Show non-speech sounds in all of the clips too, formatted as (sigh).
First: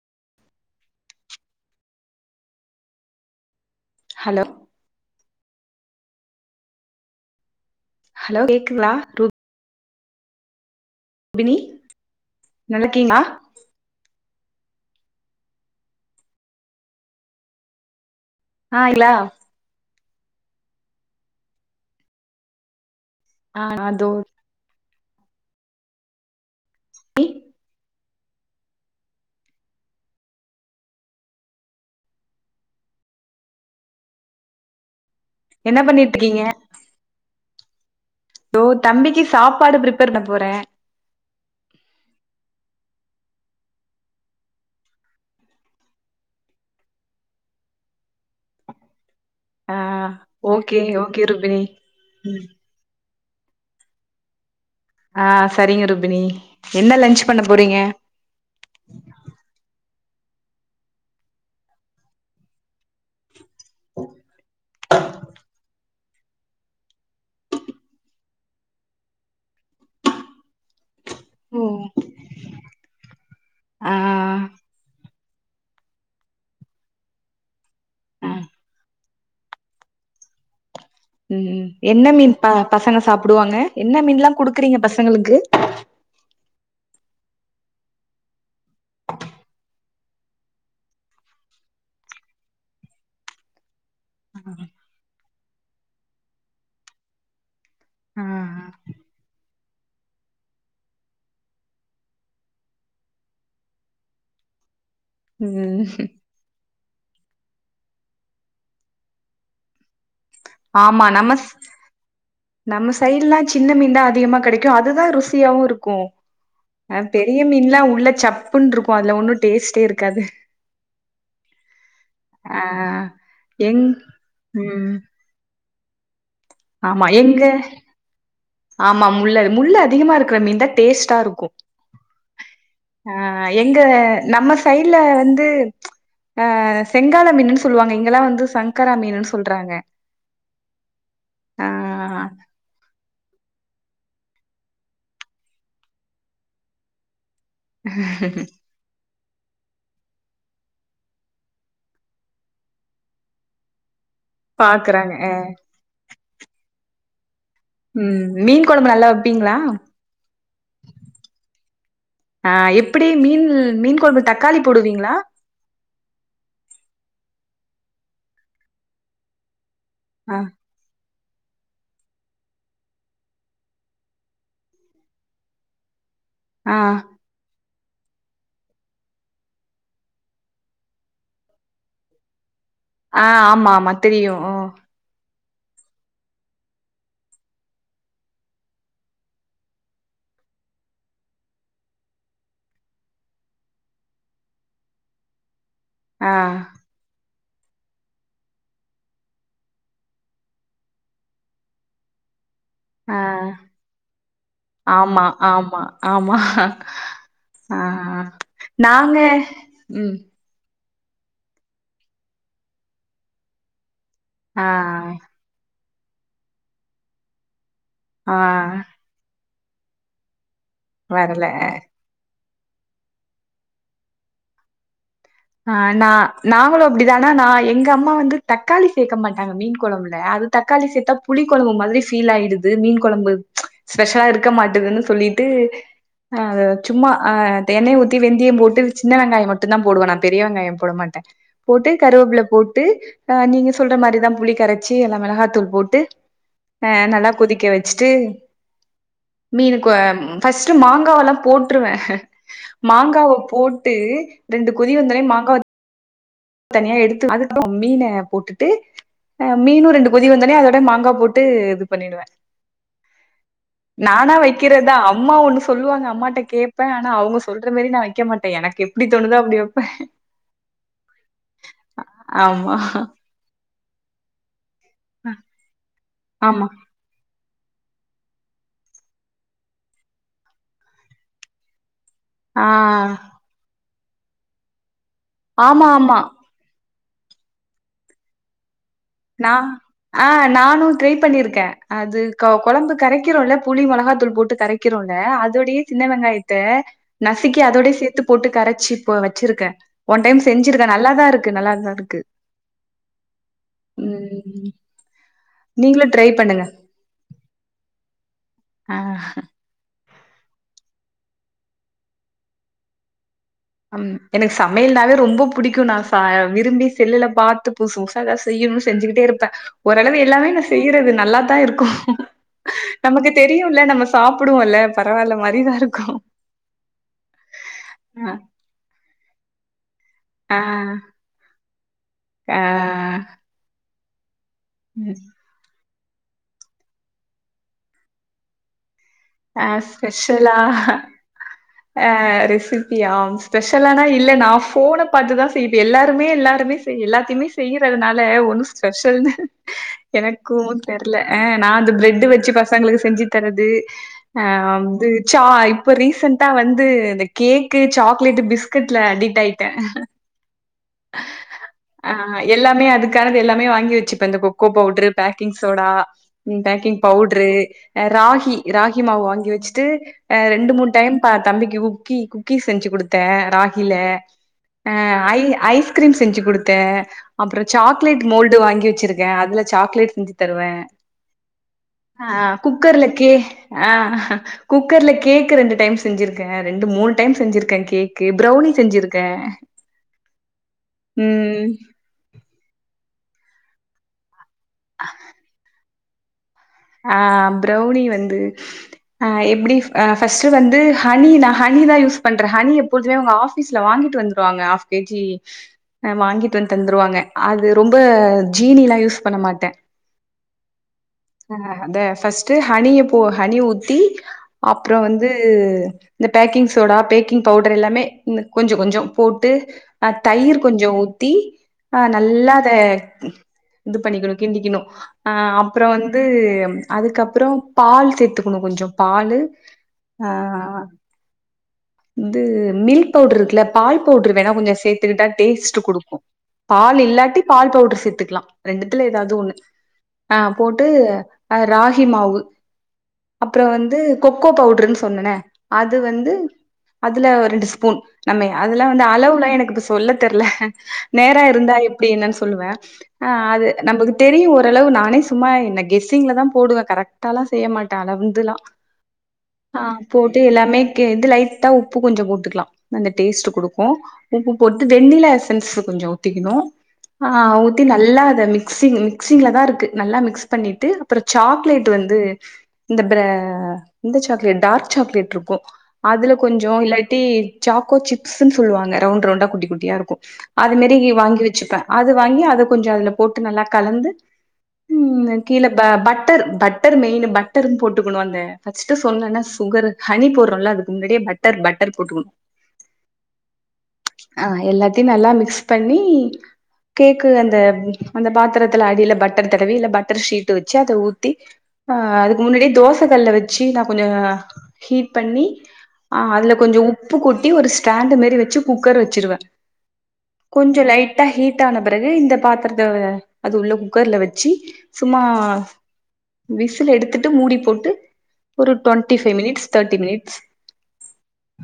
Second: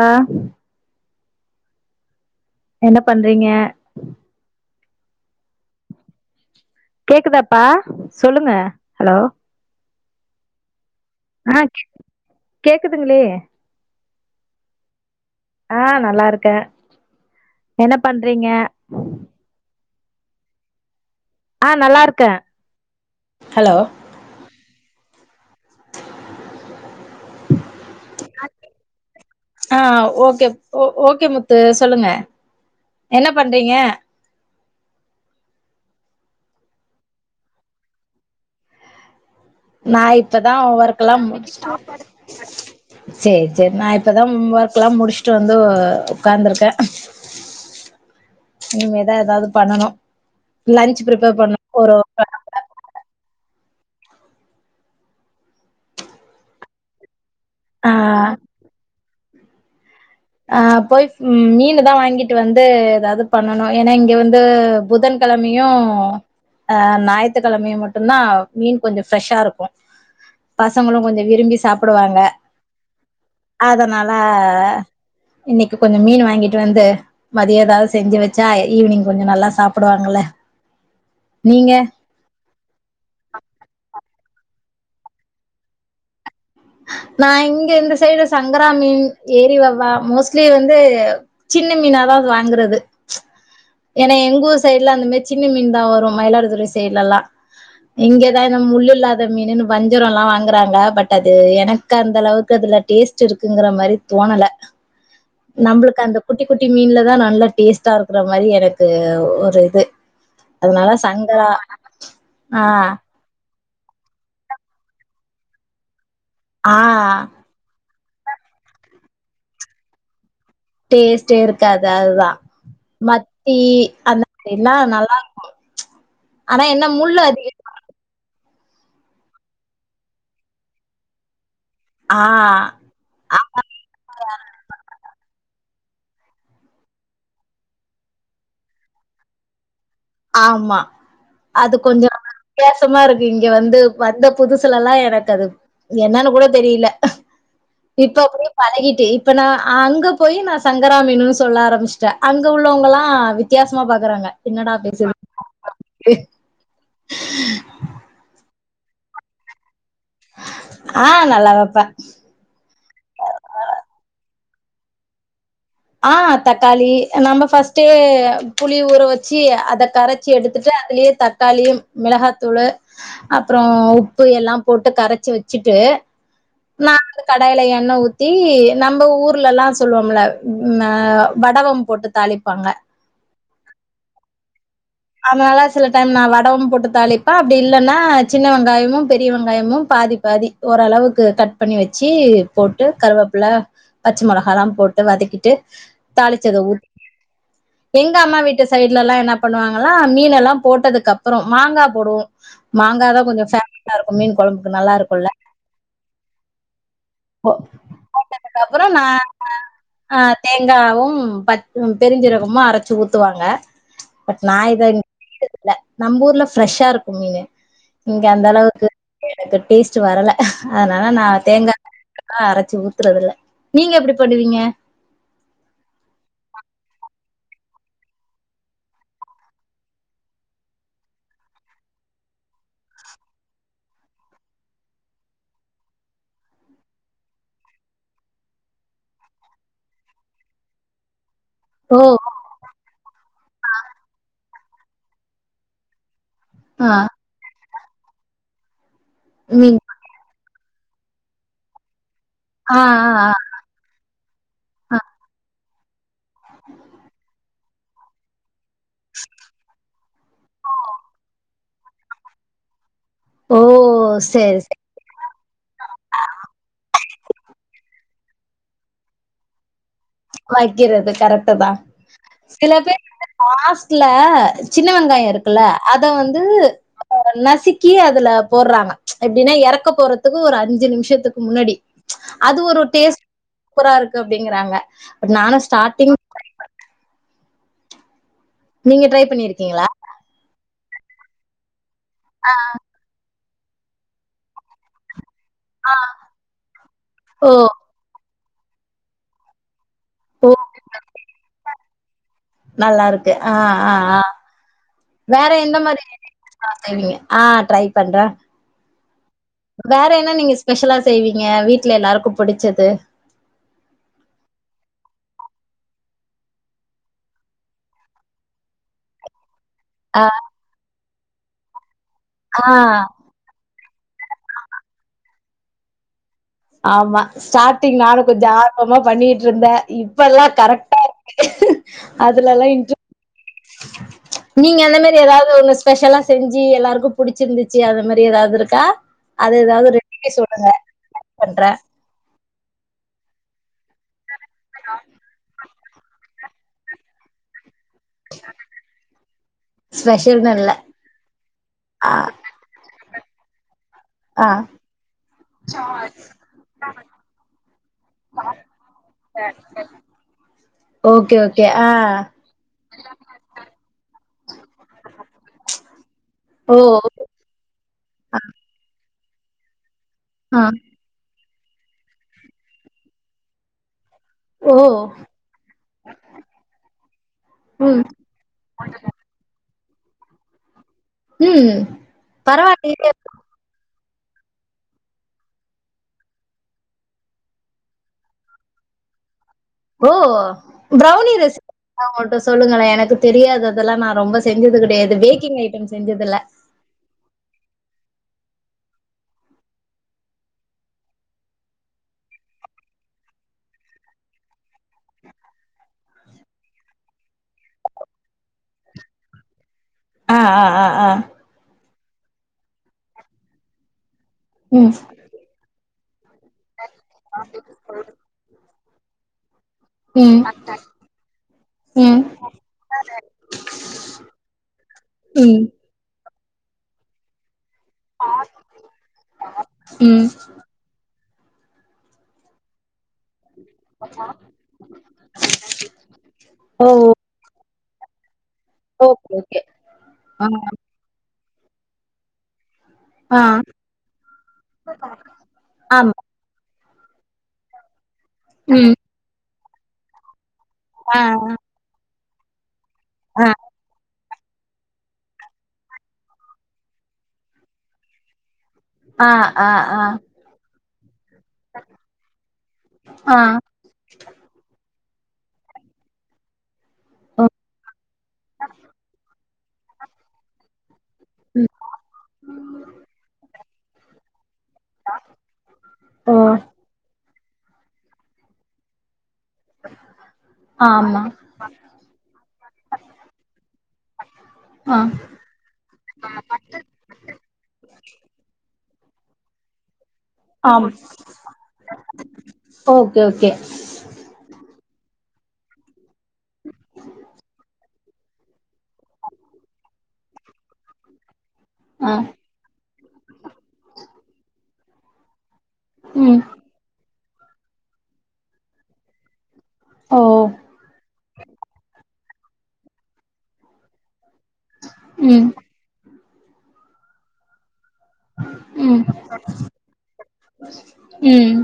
ஆ என்ன பண்றிங்க ஹலோ கேக்குதாப்பா ஹலோ சொல்லுங்க கேக்குங்களா ஹலோ ரூபினி அ கே கேக்குதுங்ளே நல்லாருக்கீங்களா ஆ நல்லா இருக்கே என்ன பண்றிங்க ஆ இல்லா ஆ நல்லாருக்க ஆ அ தோ கிள் ஆ ஆ ஓகே ஓகே முத்து சொல்லுங்க என்ன பண்றிங்க என்ன பண்ணிட்ருக்கிங்க தோ தம்பிக்கு சாப்பாடு நா ப்ரிப்பேர் பண்ண இப்பதா போறே வொர்க்கலா முடிச்சிட்டு சேர் சேர் நா இப்பதா ம் ஒர்க்லா முடிச்சுட்டு வந்து உக்காந்துருக்கே நீங்க தா ஏதாது ஆ பண்ணனு okay lunch okay prepare Rubini பண்ணனு ஒரு ட்வெல்வோ ம். க்ளாக்காட்ட ஆ சரிங்க ருபினி என்ன லன்ச் பண்ண போறிங்க ஆ ஆ போய் மீனுதா வாங்கிட்டு வந்து ஏதாது பண்ணணு ஏனா இங்க வந்து புதன் கெழமையு ஆ ஞாயித்துக்கெழமையு மட்டுந்தா மீன் கொஞ்ச ஃப்ரெஷ்ஷா இருக்கு பசங்களு கொஞ்ச விரும்பி ம். சாப்பிடுவாங்க ஆ அதனால இன்னைக்கு கொஞ்ச மீனு வாங்கிட்டு வந்து மதிய எதாவது செஞ்சு ஆ வெச்சா ஈவினிங் கொஞ்ச நல்லா சாப்பிடுவாங்கல உம் எந்த மீன் ப பசங்க சாப்பிடுவாங்க என்ன மீன்லாம் குடுக்குறீங்க பசங்களுக்கு நா இங்க இந்த சைடு சங்கரா மீன் ஏரிவவ்வா மோஸ்ட்லி வந்து சின்ன மீனாதா வாங்குறது ஏன்னா எங்கூர் சைடுல அந்த மரி சின்ன மீன் தா வரும் மயிலாடுதுறை சைட்லலாம் ஆ இங்கதா இந்த முள்ள இல்லாத மீனுன்னு வஞ்சுரம் எல்லாம் வாங்குறாங்க பட் அது எனக்கு அந்த அளவுக்கு அதுல டேஸ்ட் இருக்குங்கிற மாதிரி தோணல ம் நம்புளுக்கு அந்த குட்டி குட்டி குட்டி மீன்லதா நல்லா டேஸ்ட்டா இருக்கிற மாதிரி எனக்கு ஒரு இது அதனால ஆமா நமஸ் சங்கரா ஆ நம்ம சைடுல்ல சின்ன மீன் தா அதிகமா கெடைக்கும் அதுதா ருசியாவும் இருக்கும் ஆ பெரிய மீன்லாம் உள்ள சப்புன்னு இருக்கும் அதுல ஒன்னும் டேஸ்ட்டே இருக்காது டேஸ்டே இருக்காது அதுதா ஆ மத்தி எங் அந்த மாதிரிலாம் ம் நல்லா இருக்கும் ஆனா என்ன ஆமா முள் எங்க அதிகமா (inaudible) ஆமா முள்ள முள்ளு அதிகமா இருக்கிற மீன் தான் டேஸ்ட்டா இருக்கும் ஆ ஆஹ் எங்க நம்ம சைடுல வந்து அஹ் செங்கால மீன்ன்னு சொல்லுவாங்க இங்கெல்லாம் வந்து சங்கரா மீன்ன்னு சொல்றாங்க ஆமா ஆ அது கொஞ்ச வித்தியாசம இருக் இங்க வந்து வந்த புதுசுலல்லாம் எனக்கு அது என்னன்னு கூட தெரியல இப்ப அப்படியே பழகிட்டே இப்ப நா அங்க போய் நா சங்கரா மீன்னு சொல்ல ஆரம்பிச்சிட்டே அங்க உள்ளவங்களா வித்தியாசமா ப இருக்காங்க என்னடா பேச ஆஹ (unintelligible) உம் மீன் குழம்பு நல்லா வப்பீங்களா ஆ நல்லா வெப்பே ஆஹ் எப்படி மீன் மீன் கொழபு தக்க தக்காளி போடுவீங்களா ஆஹ் தக்காளி நம்ம ஃபர்ஸ்ட் புளி ஊற வச்சு அத கரச்சி ஆ எடுத்துட்டு அதுலேயே தப் காளியும் மிளகாத்தூலு அப்புறம் உப்பு எல்லாம் போட்டு கரச்சு வச்சுட்டு ஆ நா கடாயில என்ன ஊத்தி நம்ம ஊர்லல்லாம் சொல்லுவோம்ல உம் வடவம் போட்டு தாளிப்பாங்க ஆஹ் ஆமா ஆமா தெரியு ம் அதனால சில டைம் நா வடமும் போட்டு தாளிப்பே அப்டி இல்லனா சின்ன வெங்காயமும் பெரிய வெங்காயமும் பாதி பாதி ஓரளவுக்கு கட் பண்ணி வச்சு போட்டு கருவேப்பில பச்சை மிளகல்லாம் போட்டு வதக்கிட்டு ஆ தாளிச்சத ஊ எங்க அம்மா வீட்டு சைட்லல்லா என்ன பண்ணுவாங்க மீன்ல்லாம் போட்டதுக்கு அப்புறம் மாங்கா போடுவோம் மாங்கா ஆ தா கொஞ்ச ஆ (unintelligible) இருக்கு மீன் குழம்புக்கு நல்லா ஆமா, இருக்கும்ல்ல ஆமா, ஆமா. ஆ போட்டதுக்கு அப்றம் நா நாங்க ம். ஆஹ் தேங்கவு உம் பெருஞ்சீரகமும் அரச்சு ஊத்துவாங்க பட் நா ஆ, இத நம்ம ஊர்ல ஃப்ரெஷ்ஷா இருக்கும் மீனு இங்க ஆ அந்த அளவுக்கு அந்த டேஸ்ட் வரல அதனாலா நா வரல. தேங்கா ஆஹ் அரச்சி ஊத்துறதுல்ல நீங்க எப்டி பண்ணுவீங்க ஆஹ் நா நாங்களும் அப்டிதா ஆனா நா எங்க அம்மா வந்து தக்காளி சேக்க மாட்டாங்க மீன் குழம்புல அது தக்காளி சேத்தா புளி குழம்பு மாரி ஃபீல் ஆயிடுது மீன் குழம்பு ஸ்பெஷலா இருக்க மாட்டுதுன்னு சொல்லிட்டு அஹ் சும்மா ஆஹ் எண்ணெய் ஊத்தி வெந்தியம் போட்டு சின்ன வெங்காயம் மட்டும் தான் போடுவே பெரிய வெங்காய போட மாட்டே போட்டு ஓ கருவேப்புல போட்டு அஹ் நீங்க சொல்ற மாரிதா புளி கரச் ச்சு எல்ல மிளகாத்தூள் போட்டு ஆ ஆஹ் நல்லா குதிக்க வை ஸ்ரீ ம் மீனுக்குயம் ப்ஸ்ட் மாங்காவ எல்லா போட்டுருவே ஆ ஆ மாங்காவ ஆ போட்டு ரெண்டுக்கு குதிவந்தவன மாங்க தனியா எடுத்து அதுக்கு மீனை போட்டு டு மீனும் ரெண்டு கொதி வந்தனே அதோட மாங்கா போட்டு பண்ணிடுவே ஓ நானா சேரி சேரி வைக்கிறதா அம்மா ஒண்ணு சொல்லுவாங்க அம்மாட்ட கேட்பேன் ஆனா அவங்க சொல்ற மாரி நா வெக்க மாட்டே எனக்கு எப்படிதோணுதோ அப்படி வப்ப காய்கிறது கரட்டு தா சில ஆமா. பேர் காஸ் சில சின்ன வெங்காயம் இருக்குல்ல அத வந்து ஆமா. ஒன்ன சிக்கி அதுல போடுறாங்க எப்படின்னா இறக்க போறதுக்கு ஒரு அஞ்சு நிமிஷத்துக்கு முன்னாடி அது ஆ ஒரு டேஸ்ட் புரா இருக்கு அப்படிங்கிறாங்க நானும் ஆமா, ஸ்டார்ட்டிங் ஆமா. ட்ரை ந பண்ணிருக்கீங்களா ஆஹ் நானு ட்ரை பண்ணியிருக்கே அது கோ கொழம்பு கரைக்கிறோல்ல புளி மொளகா தூள் போட்டு கரைக்கிறோல்ல அது அதோடய சின்ன வெங்காயத்த ஓ நசுக்கி அதோட சேத்து போட்டு கரைச்சி இப்ப வச்சிருக்கே ஒன் டைம் செஞ்சிருக்கே நல்லாதா இருக்கு நல்லாதா இருக்கு ஆஹ் அ ம் வேற எந்த மாரி நீங்களு ட்ரை பண்ணுங்க (inaudible) செய்விங்க ஆ ட்ரை பண் ற ஆஹ்ன் வேற என்ன நீங்க ஸ்பெஷலா செய்வீங்க வீட்டுல எல்லாருக்கு புடிச்சது அம் எனக்கு சமையல்னாவே ரொம்ப புடிக்கு நா ச விரும்பி செல்லுல பாத்து புதுசு புதுசா எதாது செய்யணுனு செஞ்சுகிட்டே இருப்ப ஓரளவு எல்லாமே நா செய்யறதுல் நல்லாத்தா இருக்கு ஆ. நமக்கு தெரியுமில்ல நம்ம சாப்புடுவோம்ல பரவாயில்ல மாதிரிதா இருக்கும். ஆமா ஸ்டாட்டிங் நானு கொஞ்ச ஆ அது மார் பண்ணிட்ருந்த இப் இப்பல்லா ஆ கரெக்டா இருக்கு ஆ அதுலல்லா இன்ட்ரெ நீங்க அந்தமாரி எதாவது ஒன்னு ஸ்பெஷலா செஞ்சி எல்லாருக்கு புடிச்சிருந்துச்சி அத மாரி எதாது இருக்கா அது ஆ ஏதாவது ரெசிபி ஸ்பெஷலா சொல்லுங்க. அ பண்றேன். ஆ ரிஸ் திருப்பியா ஸ்பெஷலானா இல்ல நா ஃபோன பாத்துதா செய்வே எல்லாருமே எல்லாருமே சோ எல்லாத்தையுமே செய்யுறதுனால ஒண்ணு ஸ்பெஷல்னு ஸ்பெஷல்னு எனக்கு இல்ல. தெர்ல நா இந்த ஆ, பிரட் வெச்சு பசங்களுக்கு செஞ்சு தரது ஆ வந்து சா இப்ப ரீசண்ட்டா வந்து இந்த கேக்கு சாக்லேட் பிஸ்கட்ல அடிட் ஆய்ட்ட ஓகே, ஓகே. ஆ எல்லாமே அதுக்கானது எல்லாமே வாங்கி வெச்சுப்பே இந்த கொக்கோ பவுடரு பேக்கிங் சோடா ஓ! பேக்கிங் பவுட்ரு ராகி ராகி மாவு வாங்கி வெச்சிட்டு அ ஆ. ரெண்டு மூணு டைம் ப தம்பிக் குக்கி குக்கிஸ் செஞ்சு குடுத்தே ராகில ஓ! ஏ ஐடியா ஐஸ்கிரீம் செஞ்சு குடுத்தே அப்புற ம். சாக்லேட் மோல்டு வாங்கி வச்சிருக்கே அதுல சாக்லேட் செஞ்சு தருவே ம். ஆ குக்கர்ல பரவாயில்லையே! கே ஆ குக்கர்ல கேக் ரெண்டு டைம் செஞ்சிருக்கே ரெண்டு மூணு டைம் செஞ்சிருக்கே கேக்கு ப்ரவுனி செஞ்சிருக்கே ஓ ப்ரெளனி ரெஸ் ம் அவுங்கள்ட்ட சொல்லுங்களே எனக்கு தெரியாது அதெலா நா ரொம்பஸ் செஞ்சது கிடையாது பேக்கிங் ஐட்டம்ஸ் செஞ்சதில்ல ஆ ப்ரௌனி வந்து அ எப்டி அ ஃபஸ்ட்டு வந்து ஹனி நா ஹனிதா யூஸ் பண்ற ஹனி எப்போழுதுமே அவுங்க ஆஃபீஸ்ல வாங்கிட்டு வந்துருவாங்க ஆப் கேஜி அ வாங்கிட்டு வந்து தந்துருவாங்க அது ரொம்ப ஜீனிலா யூஸ் பண்ண மாட்ட ஆ ஆ ஆ ஆ அ அதே ஃபஸ்ட்டு ஹனிய போ ஹனி ஊத்தி ம் அப்ற வந்து இந்த பேக்கிங் சோடா பேக்கிங் பவுடர் எல்லாமே இந்த கொஞ்ச கொஞ்ச போட்டு அஹ் தயிர் கொஞ்ச ஊத்தி ஆஹ் ம் நல்ல அத இது பண்ணிக்கணு கிண்டிக்கணு ஆஹ் வந்து அதுக்கப்புற பால் சேர்த்துக்கணு கொஞ்ச பாலு ம் ஆஹ் இது மீ பவுடர் இருக்குல பால் பவுடர் வேணா கொஞ்ச சேர்த்துக்கிட்டா டேஸ்ட் குடுக்கு பால் இல்லாட்டி பால் பவுடர் சேத்துக்கலா ரெண்டுத்துல ஓகே ஏதாவது ஒண்ணு ஓகே ஆஹ் போட்டு அஹ் ராகி மாவு ஆ அப்புற வந்து கொக்கோ பவுடருன்னு சொன்னனே அது ஆமா வந்து அதுல ரெண்டு ஸ்பூன் நம்மை அதல்லா ம் வந்து அளவுலா எனக்கு இப்ப சொல்ல தெர்ல ஆ நேர இருந்தா இப் அப்டி என்னன் சொல்வ ஆ அது நமக்கு தெரியு ஓரளவு நானே சும்மா என்ன கெஸ்ஸிங்லதா போடுவ கரெக்டாலா செய்ய மாட்ட அளந்துலா ஆ போட்டு எல்லாமே இது லைட்டா உப்பு கொஞ்ச போட்டுக்லா அந்த ஆ டேஸ்ட்டு குடுக்கு உப்பு போட்டு வென்னிலா எசன்ஸ் கொஞ்ச ஊத்திக்கணு ஆ ஊத்தி நல்லா அத மிக்சிங் மிக்சிங்லதா இருக் நல்லா மிக்ஸ் பண்ணிட்டு அப்புற சாக்லேட் வந்து இந்த பிரா இந்த சாக் டார்க் சாக்லேட் இருக்கு அதுல கொஞ்ச இல்லாட்டி சாக்கோ சிப்ஸ்னு சொல்வாங்க ரவுண்ட் ரவுண்டா குட்டி குட்டியா இருக்கு அது மேரி ஆமா வாங்கி வெச்சிப்பே அது வாங்கி அத கொஞ்ச அதுல போட்டு நல்லா கலந்து ஆ ம் கீழ ப பட்டர் பட்டர் மெயினு பட்டர் போட்டுக்கணு அந்த பச் ட்டு சொன்னனே சுகரு ஹனி போட்றோம்ல அதுக்கு முன்னாடியே பட்டர் பட்டர் போட்டுக்ணு ஓகே ஓகே ஆ எல்லா தி நல்லா மிக்ஸ் பண்ணி கேக் அந்த அந்த பாத்திரத்துல அடில பட் டர் தடவி இல்ல பட்டர் ஷீட் வச்சு அத ஊத்தி ஆ அதுக்கு முன்னாடியே தோச கல்லுல வச்சு நா கொஞ்சோ ஹீட் பண்ணி ஆ ம் அதுல கொஞ்சோ உப் பு கொட்டி ஒரு ஸ்டாண்டு மாரி வச்சு குக்கர் வச்சிருவே ஓ கொஞ்சோ லைட்டா ஹீட் ஆன பிறகு இந்த பாத்தரத்த அது உள்ள குக்கர்ல வச் சி சும்மா ம் விசில் எடுத்துட்டு மூடி போட்டு ஒரு ம் twenty five minutes thirty minutes ம்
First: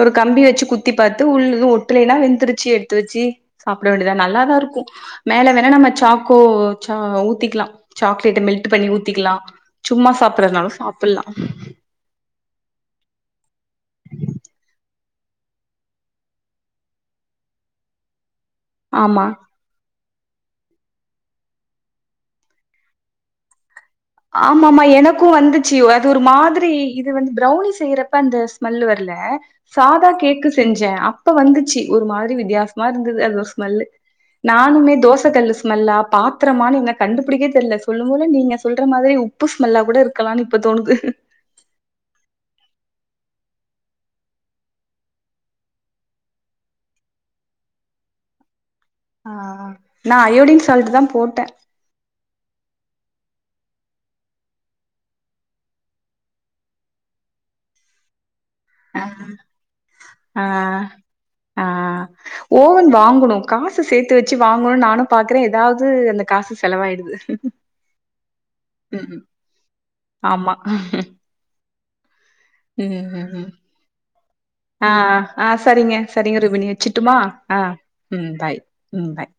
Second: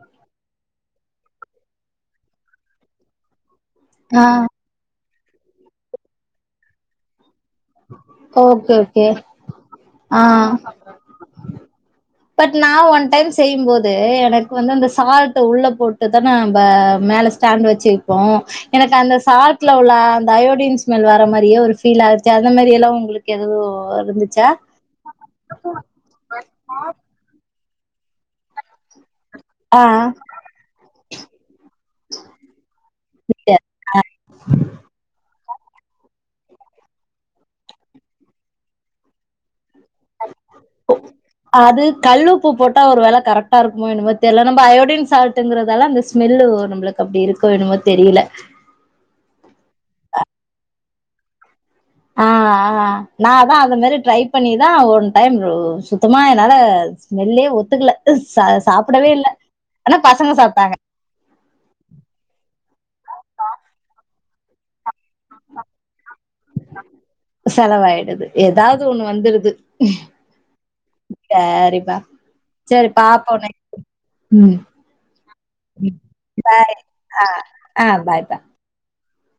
ஒரு கம்பி வச்சு கு த்தி பாத்து உள்ள எதும் ஒட்டலன்னா வெந்துருச்சு எடுத்து வச்சி சாப்பட வேண்டியதா நல்லாதா இருக்கு மேல வேணா நம்ம சாக்கோ சா ஊ த்திக்கலா சாக்லேட்ட மெல்ட் ஓகே பண்ணி ஓகே ஊத்திக்லா, சும்மா ஆ சாப்புட்றதுனாலு சாப்புட்லா பட் நா ஒன் டைம் செய்யும்போது எனக்கு வந்து அந்த சால்ட் உள்ள போட்டுதா நம்ப மேல ஸ்டாண்ட் வச்சு வைப்போ எனக்கு அந்த ஆமா சால்ட்ல உள்ள தயோடின் ஸ்மெல் வர மாரியே ஒரு பீல் ஆச்சு அந்த மாரி எல்லாம் உங்களுக்கு எதோ ஆமமா எனக்கும் வந்துச்சு அது ஒரு மாதிரி இது வந்து பிரவுனிஷ் செய்யறப்ப அந்த ஸ்மெல் வரல ஆ சாதா கேக்கு செஞ்சேன் அப்ப வந்துச்சு ஒரு மாரி வித்தியாசமா இருந்தது அது ஸ்மெல்லு நானுமே தோச கல்லு ஸ்மெல்லா பா்த்த த்திரமா நீங்க கண்டுபிடி தெரியல சொல்லு போது நீங்க சொல்ற மாரி உப்பு ஸ்மெல்லா கூட இருக்கலான்னு இப்ப தோணுது அது கல்லுப்பு போட்டா ஒரு வேல கரெக்டா இருக்குமோ என்மோ தெரியல நம்ம அயோடின் சால்ட்டுங்கிறதால அந்த ஸ்மெல்லு நம்மளுக்கு அப்டி இருக்கும் என்மோ தெரியல ஆ ஆ நா அயோடின் சால்ட் தா போட்ட ஆ ஆ நா தா அ மாரி ட்ரை பண்ணிதா ஒன் டைம் சுத்தமா என்னால ஸ்மெல்லே ஒத்துக்கல ச ஆ சாப்பிடவே இல்ல. ஆனா பசங்க ஆ சாப்ட்டாங்க. ஆ ஓவன் வாங்கணும் காசு சேர்த் சேத்வச்சு வாங்கணும் நானும் பாக்குறேன் ஏதாவது அந்த காசு செலவாயிடுது செலவாயிடுது. ஏதாவது ஒண்ணு ம் வந்துருது. ஆமா சரிப்பா. சரி ம் பாப்போம் ம் நெக்ஸ்ட் ம். ஆ ஆ செரிங்க செரிங்க ருபணி வச்சுட்டுமா ஆ ம் பாய் ம் பாய்